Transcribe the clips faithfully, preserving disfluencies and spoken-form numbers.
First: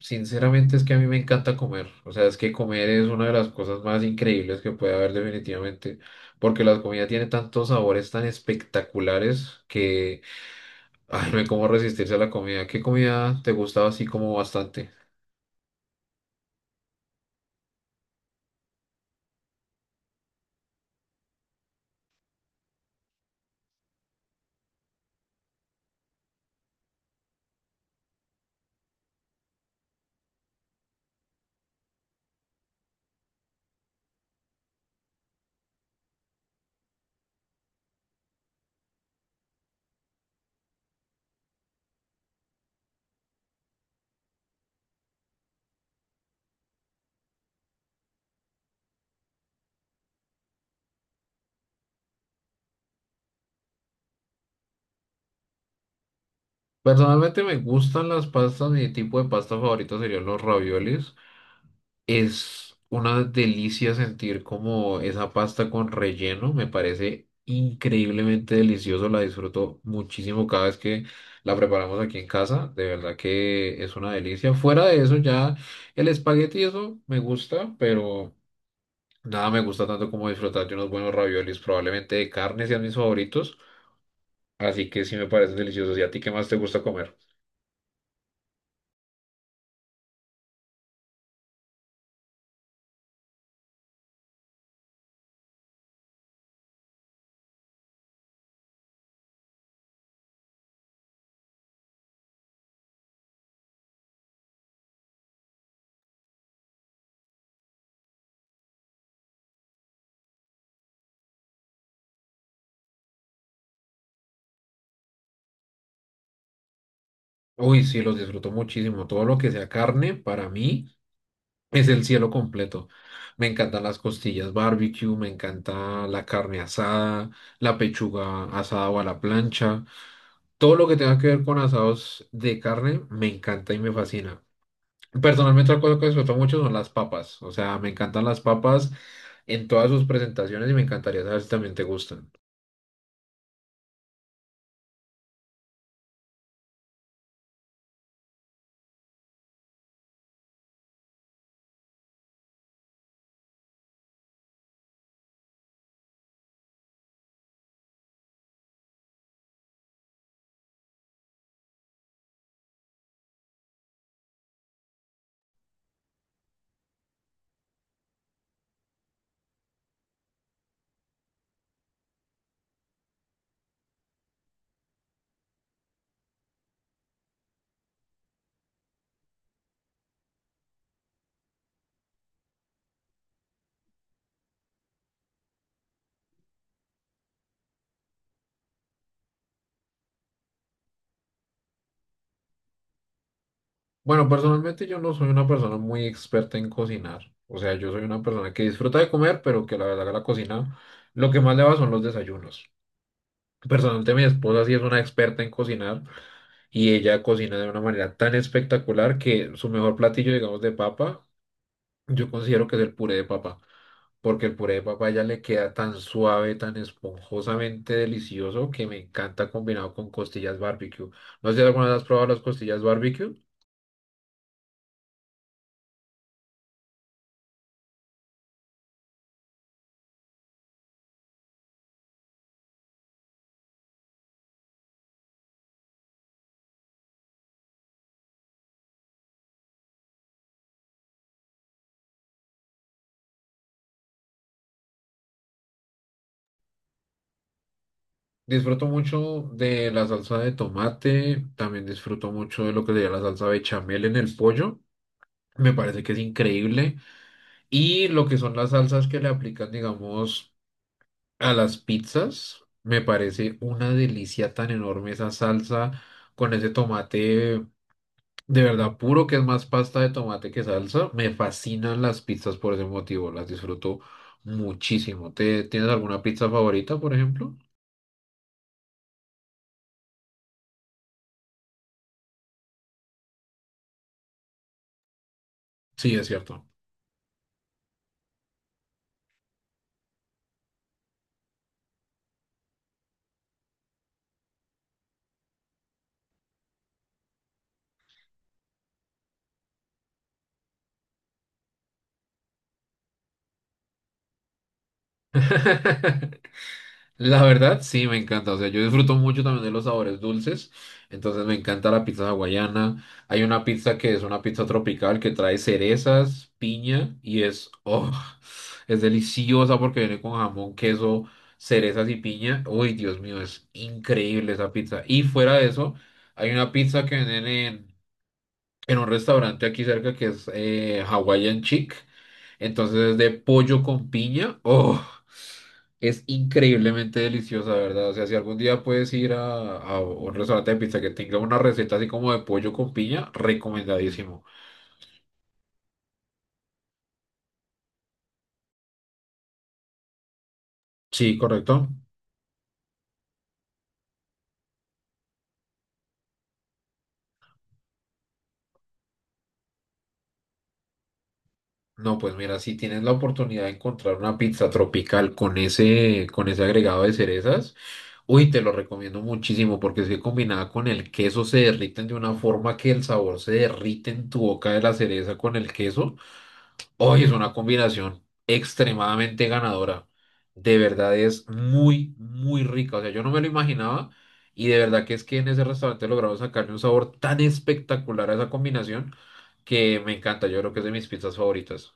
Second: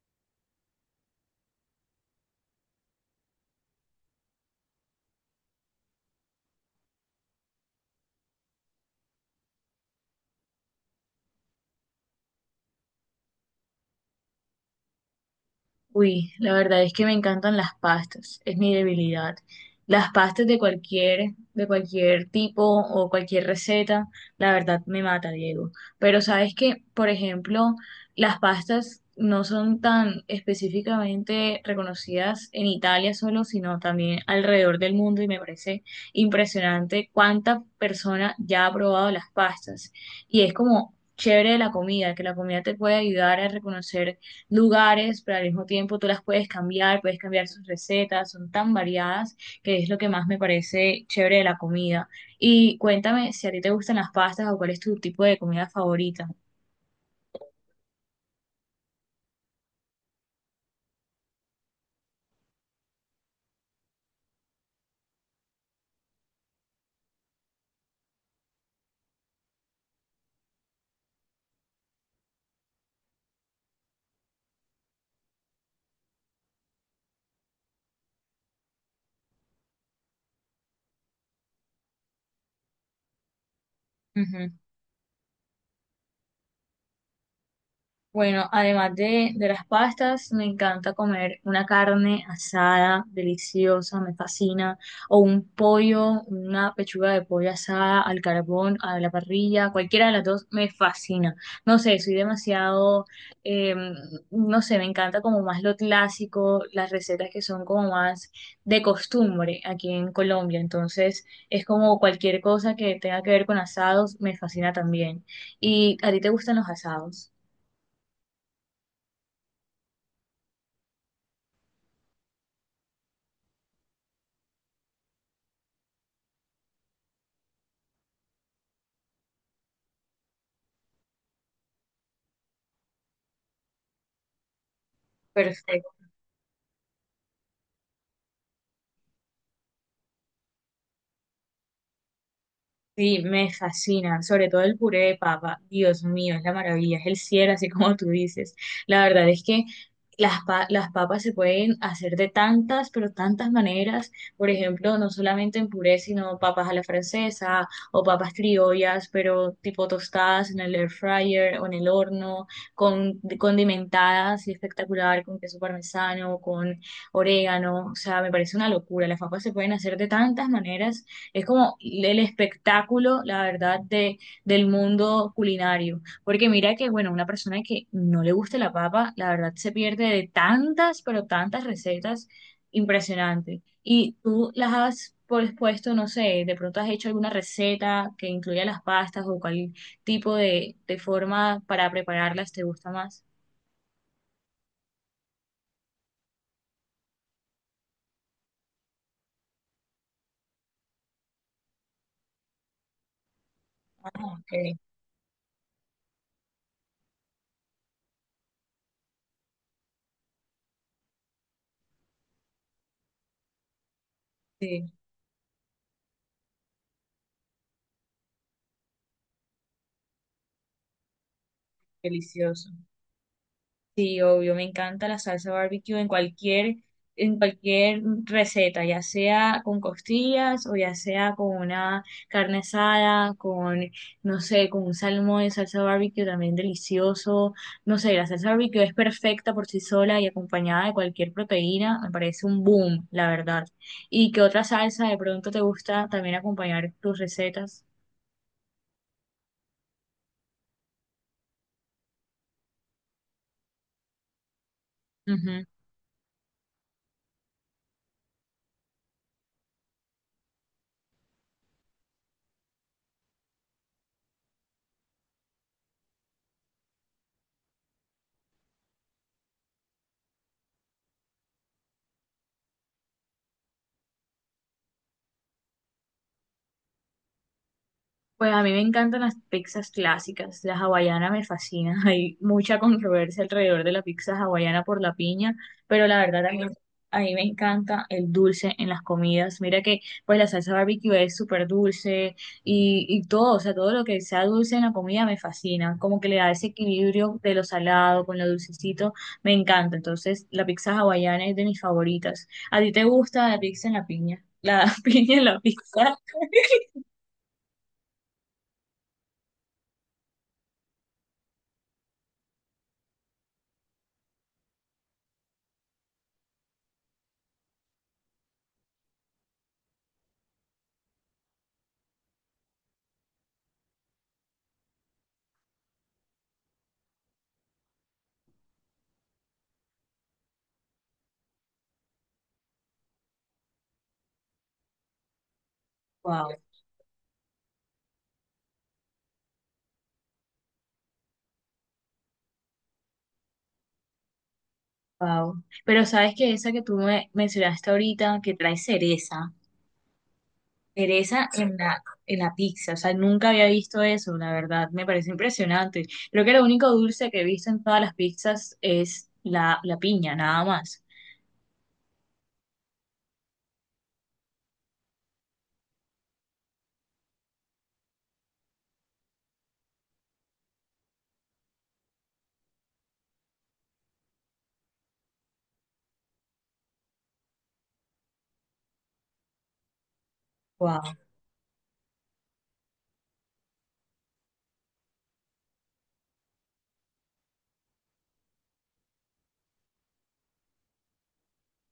Sinceramente es que a mí me encanta comer, o sea, es que comer es una de las cosas más increíbles que puede haber definitivamente, porque la comida tiene tantos sabores tan espectaculares que ay, no hay cómo resistirse a la comida. ¿Qué comida te gustaba así como bastante? Uy, la verdad es que me encantan las pastas, es mi debilidad. Las pastas de cualquier, de cualquier tipo o cualquier receta, la verdad me mata, Diego. Pero sabes que, por ejemplo, las pastas no son tan específicamente reconocidas en Italia solo, sino también alrededor del mundo y me parece impresionante cuánta persona ya ha probado las pastas. Y es como chévere de la comida, que la comida te puede ayudar a reconocer lugares, pero al mismo tiempo tú las puedes cambiar, puedes cambiar sus recetas, son tan variadas que es lo que más me parece chévere de la comida. Y cuéntame si a ti te gustan las pastas o cuál es tu tipo de comida favorita. Personalmente me gustan las pastas, mi tipo de pasta favorito serían los raviolis. Es una delicia sentir como esa pasta con relleno, me parece increíblemente delicioso, la disfruto muchísimo cada vez que la preparamos aquí en casa, de verdad que es una delicia. Fuera de eso ya el espagueti eso me gusta, pero nada me gusta tanto como disfrutar de unos buenos raviolis, probablemente de carne sean mis favoritos, así que sí me parecen deliciosos. ¿Y a ti qué más te gusta comer? Bueno, además de, de las pastas, me encanta comer una carne asada, deliciosa, me fascina, o un pollo, una pechuga de pollo asada al carbón, a la parrilla, cualquiera de las dos me fascina. No sé, soy demasiado, eh, no sé, me encanta como más lo clásico, las recetas que son como más de costumbre aquí en Colombia, entonces es como cualquier cosa que tenga que ver con asados, me fascina también. ¿Y a ti te gustan los asados? Uy, sí, los disfruto muchísimo, todo lo que sea carne para mí. Es el cielo completo. Me encantan las costillas barbecue, me encanta la carne asada, la pechuga asada o a la plancha. Todo lo que tenga que ver con asados de carne me encanta y me fascina. Personalmente, otra Perfecto. cosa que disfruto mucho son las papas. O sea, me encantan las papas en todas sus presentaciones y me encantaría saber si también te gustan. Sí, me fascina, sobre todo el puré de papa. Dios mío, es la maravilla, es el cielo, así como tú dices. La verdad es que las, pa- las papas se pueden hacer de tantas, pero tantas maneras. Por ejemplo, no solamente en puré, sino papas a la francesa o papas criollas, pero tipo tostadas en el air fryer o en el horno, con condimentadas y espectacular, con queso parmesano, con orégano. O sea, me parece una locura. Las papas se pueden hacer de tantas maneras, es como el espectáculo, la verdad, de, del mundo culinario. Porque mira que, bueno, una persona que no le guste la papa, la verdad se pierde de tantas, pero tantas recetas impresionantes. Y tú las has pues, puesto, no sé, de pronto has hecho alguna receta que incluya las pastas o cuál tipo de, de forma para prepararlas te gusta más. Bueno, personalmente yo no soy una persona muy experta en cocinar. O sea, yo soy una persona que disfruta de comer, pero que la verdad que la cocina lo que más le va son los desayunos. Personalmente, mi Ok, esposa sí es una experta en cocinar y ella cocina de una manera tan espectacular que su mejor platillo, digamos, de papa, yo considero que es el puré de papa, porque el puré de sí, papa a ella le queda tan suave, tan esponjosamente delicioso que me encanta combinado con costillas barbecue. No sé si alguna vez has probado las delicioso. costillas barbecue. Sí, obvio, me encanta la salsa barbecue en cualquier, en cualquier receta, ya sea con costillas o ya sea con una carne asada, con, no sé, con un salmón de salsa barbecue también delicioso. No sé, la salsa barbecue es perfecta por sí sola y acompañada de cualquier proteína, me parece un boom, la verdad. ¿Y qué otra salsa de pronto te gusta también acompañar tus recetas? Disfruto mucho de la salsa de tomate, también disfruto mucho de lo que sería la salsa bechamel en el pollo. Me parece que es increíble. Y lo que son las salsas que le aplican, digamos, a las pizzas, me parece una delicia tan enorme esa salsa con ese tomate de verdad puro, que es más pasta de tomate que salsa. Me fascinan las pizzas por ese motivo, las disfruto muchísimo. ¿Te, tienes alguna pizza favorita, por ejemplo? Pues a mí me encantan las pizzas clásicas, la hawaiana me fascina, hay mucha controversia alrededor de la pizza hawaiana por la piña, pero Sí, la es verdad a mí, cierto. a mí me encanta el dulce en las comidas, mira que pues la salsa barbecue es súper dulce y, y todo, o sea, todo lo que sea dulce en la comida me fascina, como que le da ese equilibrio de lo salado con lo dulcecito, me encanta, entonces la pizza hawaiana es de mis favoritas. ¿A ti te gusta la pizza en la piña? La piña en la pizza, La verdad, sí, me encanta. O sea, yo disfruto mucho también de los sabores dulces. Entonces me encanta la pizza hawaiana. Hay una pizza que es una pizza tropical que trae cerezas, piña y es, oh, es deliciosa porque viene con jamón, queso, cerezas y piña. Uy, Dios mío, es increíble esa pizza. Y fuera de eso, hay una pizza que venden en, en un restaurante aquí cerca que es eh, Hawaiian Chic. Entonces es de pollo con piña. Oh. Es wow. increíblemente deliciosa, ¿verdad? O sea, si algún día puedes ir a, a un restaurante de pizza que tenga una receta así como de pollo con piña, recomendadísimo. Wow. Pero sabes que esa que tú me mencionaste ahorita, que trae cereza, Sí, cereza en correcto. la, en la pizza, o sea, nunca había visto eso, la verdad, me parece impresionante. Creo que lo único dulce que he visto en todas las pizzas es la, la piña, nada más. No, pues mira, si tienes la oportunidad de encontrar una pizza tropical con ese, con ese agregado de cerezas, uy, te lo recomiendo muchísimo porque es que combinada con el queso se derriten de una forma que el sabor se derrite en tu boca de la cereza con el queso. Hoy es una combinación extremadamente ganadora. De Wow. verdad es muy, muy rica. O sea, yo no me lo imaginaba y de verdad que es que en ese restaurante lograron sacarle un sabor tan espectacular a esa combinación que me encanta. Yo creo que es de mis pizzas favoritas.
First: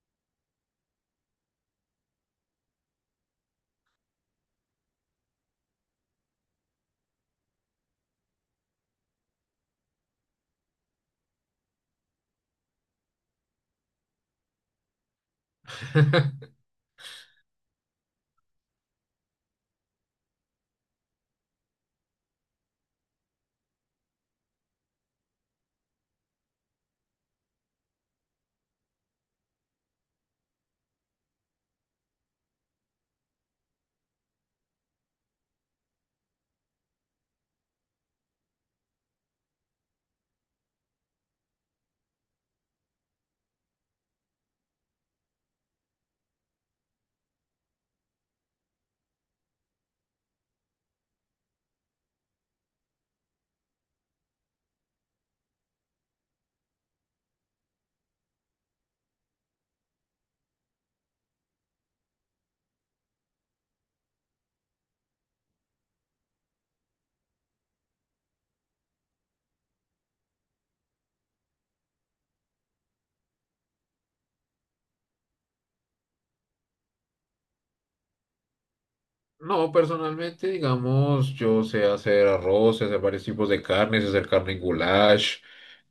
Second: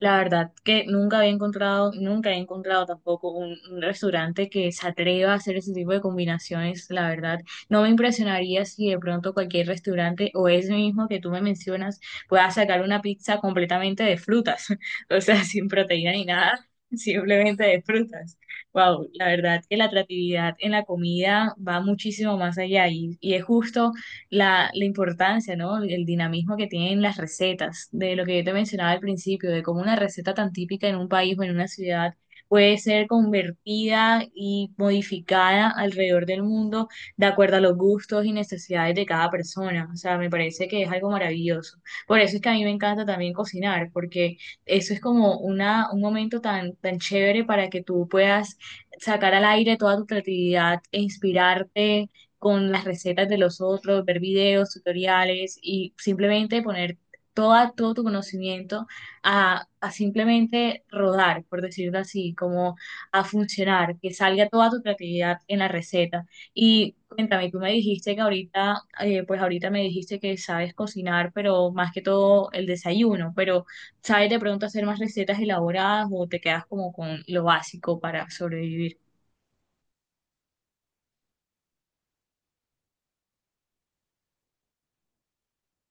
La verdad que nunca había encontrado, nunca he encontrado tampoco un, un restaurante que se atreva a hacer ese tipo de combinaciones, la verdad. No me impresionaría si de pronto cualquier restaurante o ese mismo que tú me mencionas pueda sacar una pizza completamente de frutas, o sea, sin proteína ni nada, simplemente de frutas. Wow, la verdad que la atractividad en la comida va muchísimo más allá y, y es justo la, la importancia, ¿no? El el dinamismo que tienen las recetas, de lo que yo te mencionaba al principio, de cómo una receta tan típica en un país o en una ciudad puede ser convertida y modificada alrededor del mundo de acuerdo a los gustos y necesidades de cada persona. O sea, me parece que es algo maravilloso. Por eso es que a mí me encanta también cocinar, porque eso es como una, un momento tan, tan chévere para que tú puedas sacar al aire toda tu creatividad e inspirarte con las recetas de los otros, ver videos, tutoriales y simplemente poner toda, todo tu conocimiento a, a simplemente rodar, por decirlo así, como a funcionar, que salga toda tu creatividad en la receta. Y cuéntame, tú me dijiste que ahorita, eh, pues ahorita me dijiste que sabes cocinar, pero más que todo el desayuno, pero ¿sabes de pronto hacer más recetas elaboradas o te quedas como con lo básico para sobrevivir? No, personalmente, digamos, yo sé hacer arroz, sé hacer varios tipos de carnes, sé hacer carne en goulash,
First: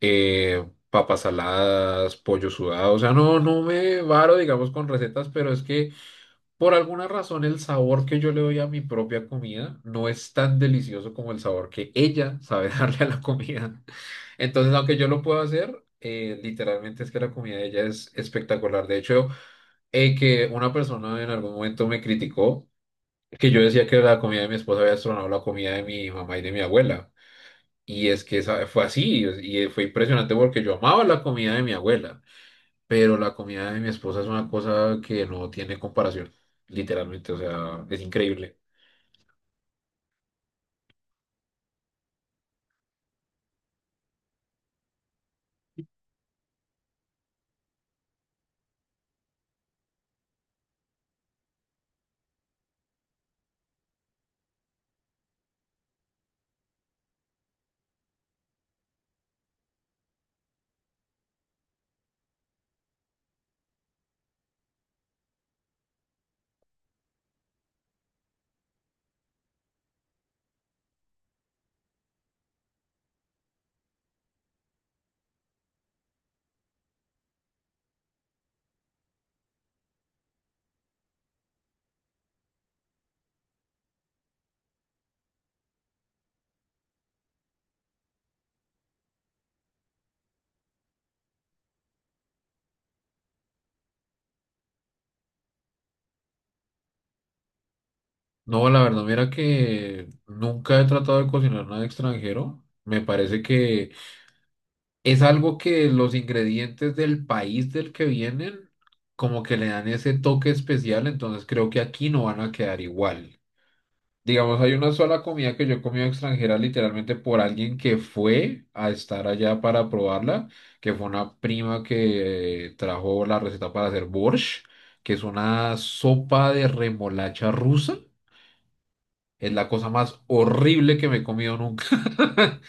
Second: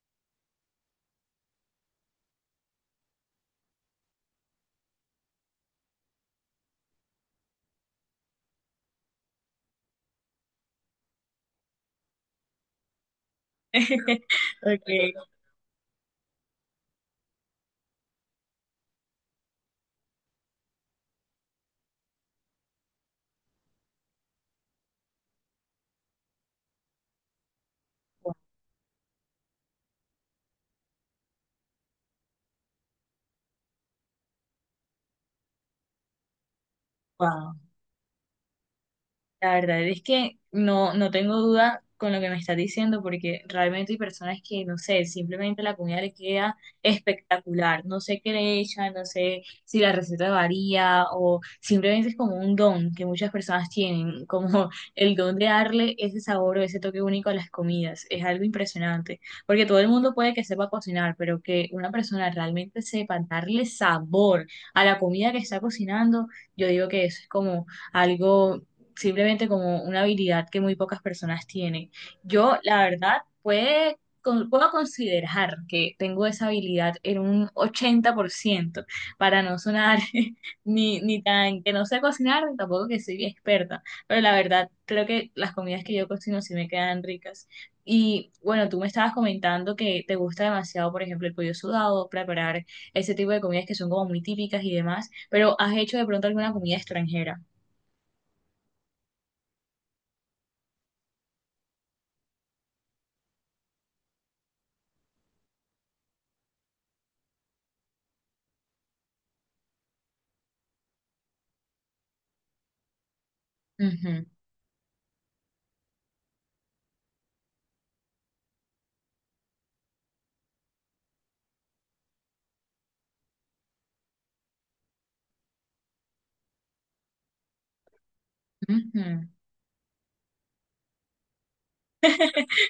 eh, papas saladas, pollo sudado. O sea, no, no me varo, digamos, con recetas, pero es que por alguna razón, el sabor que yo le doy a mi propia comida no es tan delicioso como el sabor que ella sabe darle a la comida. Entonces, Ok, aunque yo lo puedo hacer, eh, literalmente es que la comida de ella es espectacular. De hecho, eh, que una persona en algún momento me criticó que yo decía que la comida de mi esposa había destronado la comida de mi mamá y de mi abuela. Y es que esa- fue así, y y fue impresionante porque yo amaba la comida de mi abuela pero la comida de mi esposa es una cosa que no tiene comparación, literalmente, o wow. sea, es increíble. La verdad es que no, no tengo duda con lo que me estás diciendo, porque realmente hay personas que, no sé, simplemente la comida le queda espectacular. No sé qué le echan, no sé si la receta varía o simplemente es como un don que muchas personas tienen, como el don de darle ese sabor o ese toque único a las comidas. Es algo impresionante, porque todo el mundo puede que sepa cocinar, pero que una persona realmente sepa darle sabor a la comida que está cocinando, yo digo que eso es como algo simplemente como una habilidad que muy pocas personas tienen. Yo, la verdad, puede, con- puedo considerar que tengo esa habilidad en un ochenta por ciento para no sonar ni, ni tan que no sé cocinar, ni tampoco que soy experta, pero la verdad, creo que las comidas que yo cocino sí me quedan ricas. Y bueno, tú me estabas comentando que te gusta demasiado, por ejemplo, el pollo sudado, preparar ese tipo de comidas que son como muy típicas y demás, pero ¿has hecho de pronto alguna comida extranjera? No, la verdad, mira que nunca he tratado de cocinar nada extranjero. Me parece que es algo que los ingredientes del país del que vienen como que le dan ese toque especial, entonces creo que aquí no van a quedar igual. Digamos, hay una sola comida que yo he comido extranjera literalmente por alguien que fue a estar allá para probarla, que fue una prima que eh, trajo la receta para hacer borsch, que es una sopa de remolacha rusa. Ujú. Es la cosa más horrible que me he comido nunca.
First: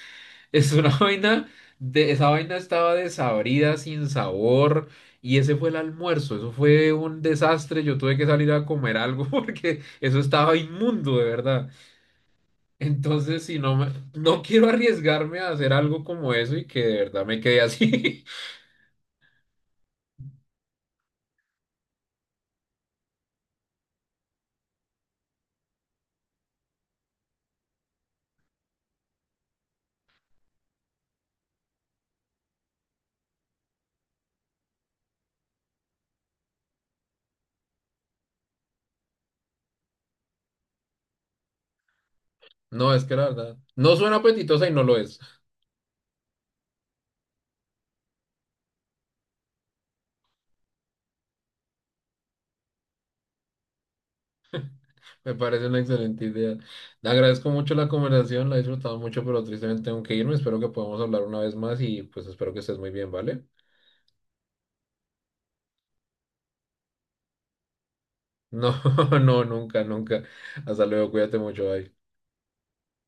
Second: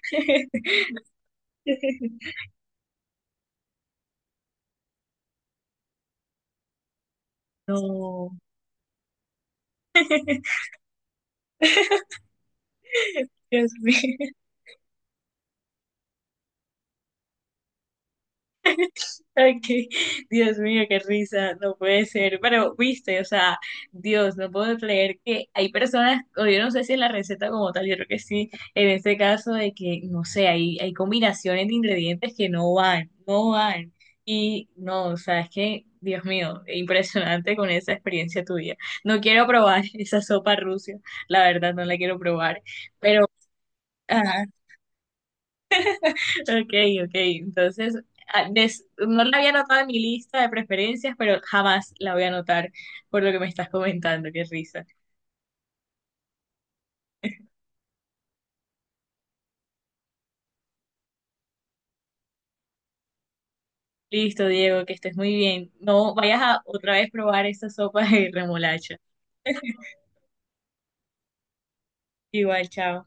Es una vaina de, esa vaina estaba desabrida, sin sabor, y ese fue el almuerzo. Eso fue un desastre. Yo tuve que No, salir a comer algo porque eso estaba inmundo, de verdad. Entonces, si Dios no me- mío, no quiero arriesgarme a hacer algo como eso y que de verdad me quede así. ok, Dios mío, qué risa, no puede ser, pero viste, o sea, Dios, no puedo creer que hay personas, o yo no sé si en la receta como tal, yo creo que sí, en este caso de que, no sé, hay, hay combinaciones de ingredientes que no van, no van, y no, o sea, es que, Dios mío, impresionante con esa experiencia tuya, no quiero probar esa sopa rusa, la verdad no la quiero probar, No, es que pero... la verdad, no suena ajá. apetitosa y no lo es. Ok, ok. Entonces, a- des- no la había anotado en mi lista de preferencias, pero jamás la voy a anotar por lo que me estás comentando. Qué risa. Me parece una excelente idea. Le agradezco mucho la conversación, la he disfrutado mucho, pero tristemente tengo que irme. Espero que podamos hablar una vez más y pues espero que estés muy bien, ¿vale? Listo, Diego, que estés muy bien. No vayas a otra vez probar esa sopa de No, remolacha. no, nunca, nunca. Hasta luego, cuídate mucho, bye. Igual, chao.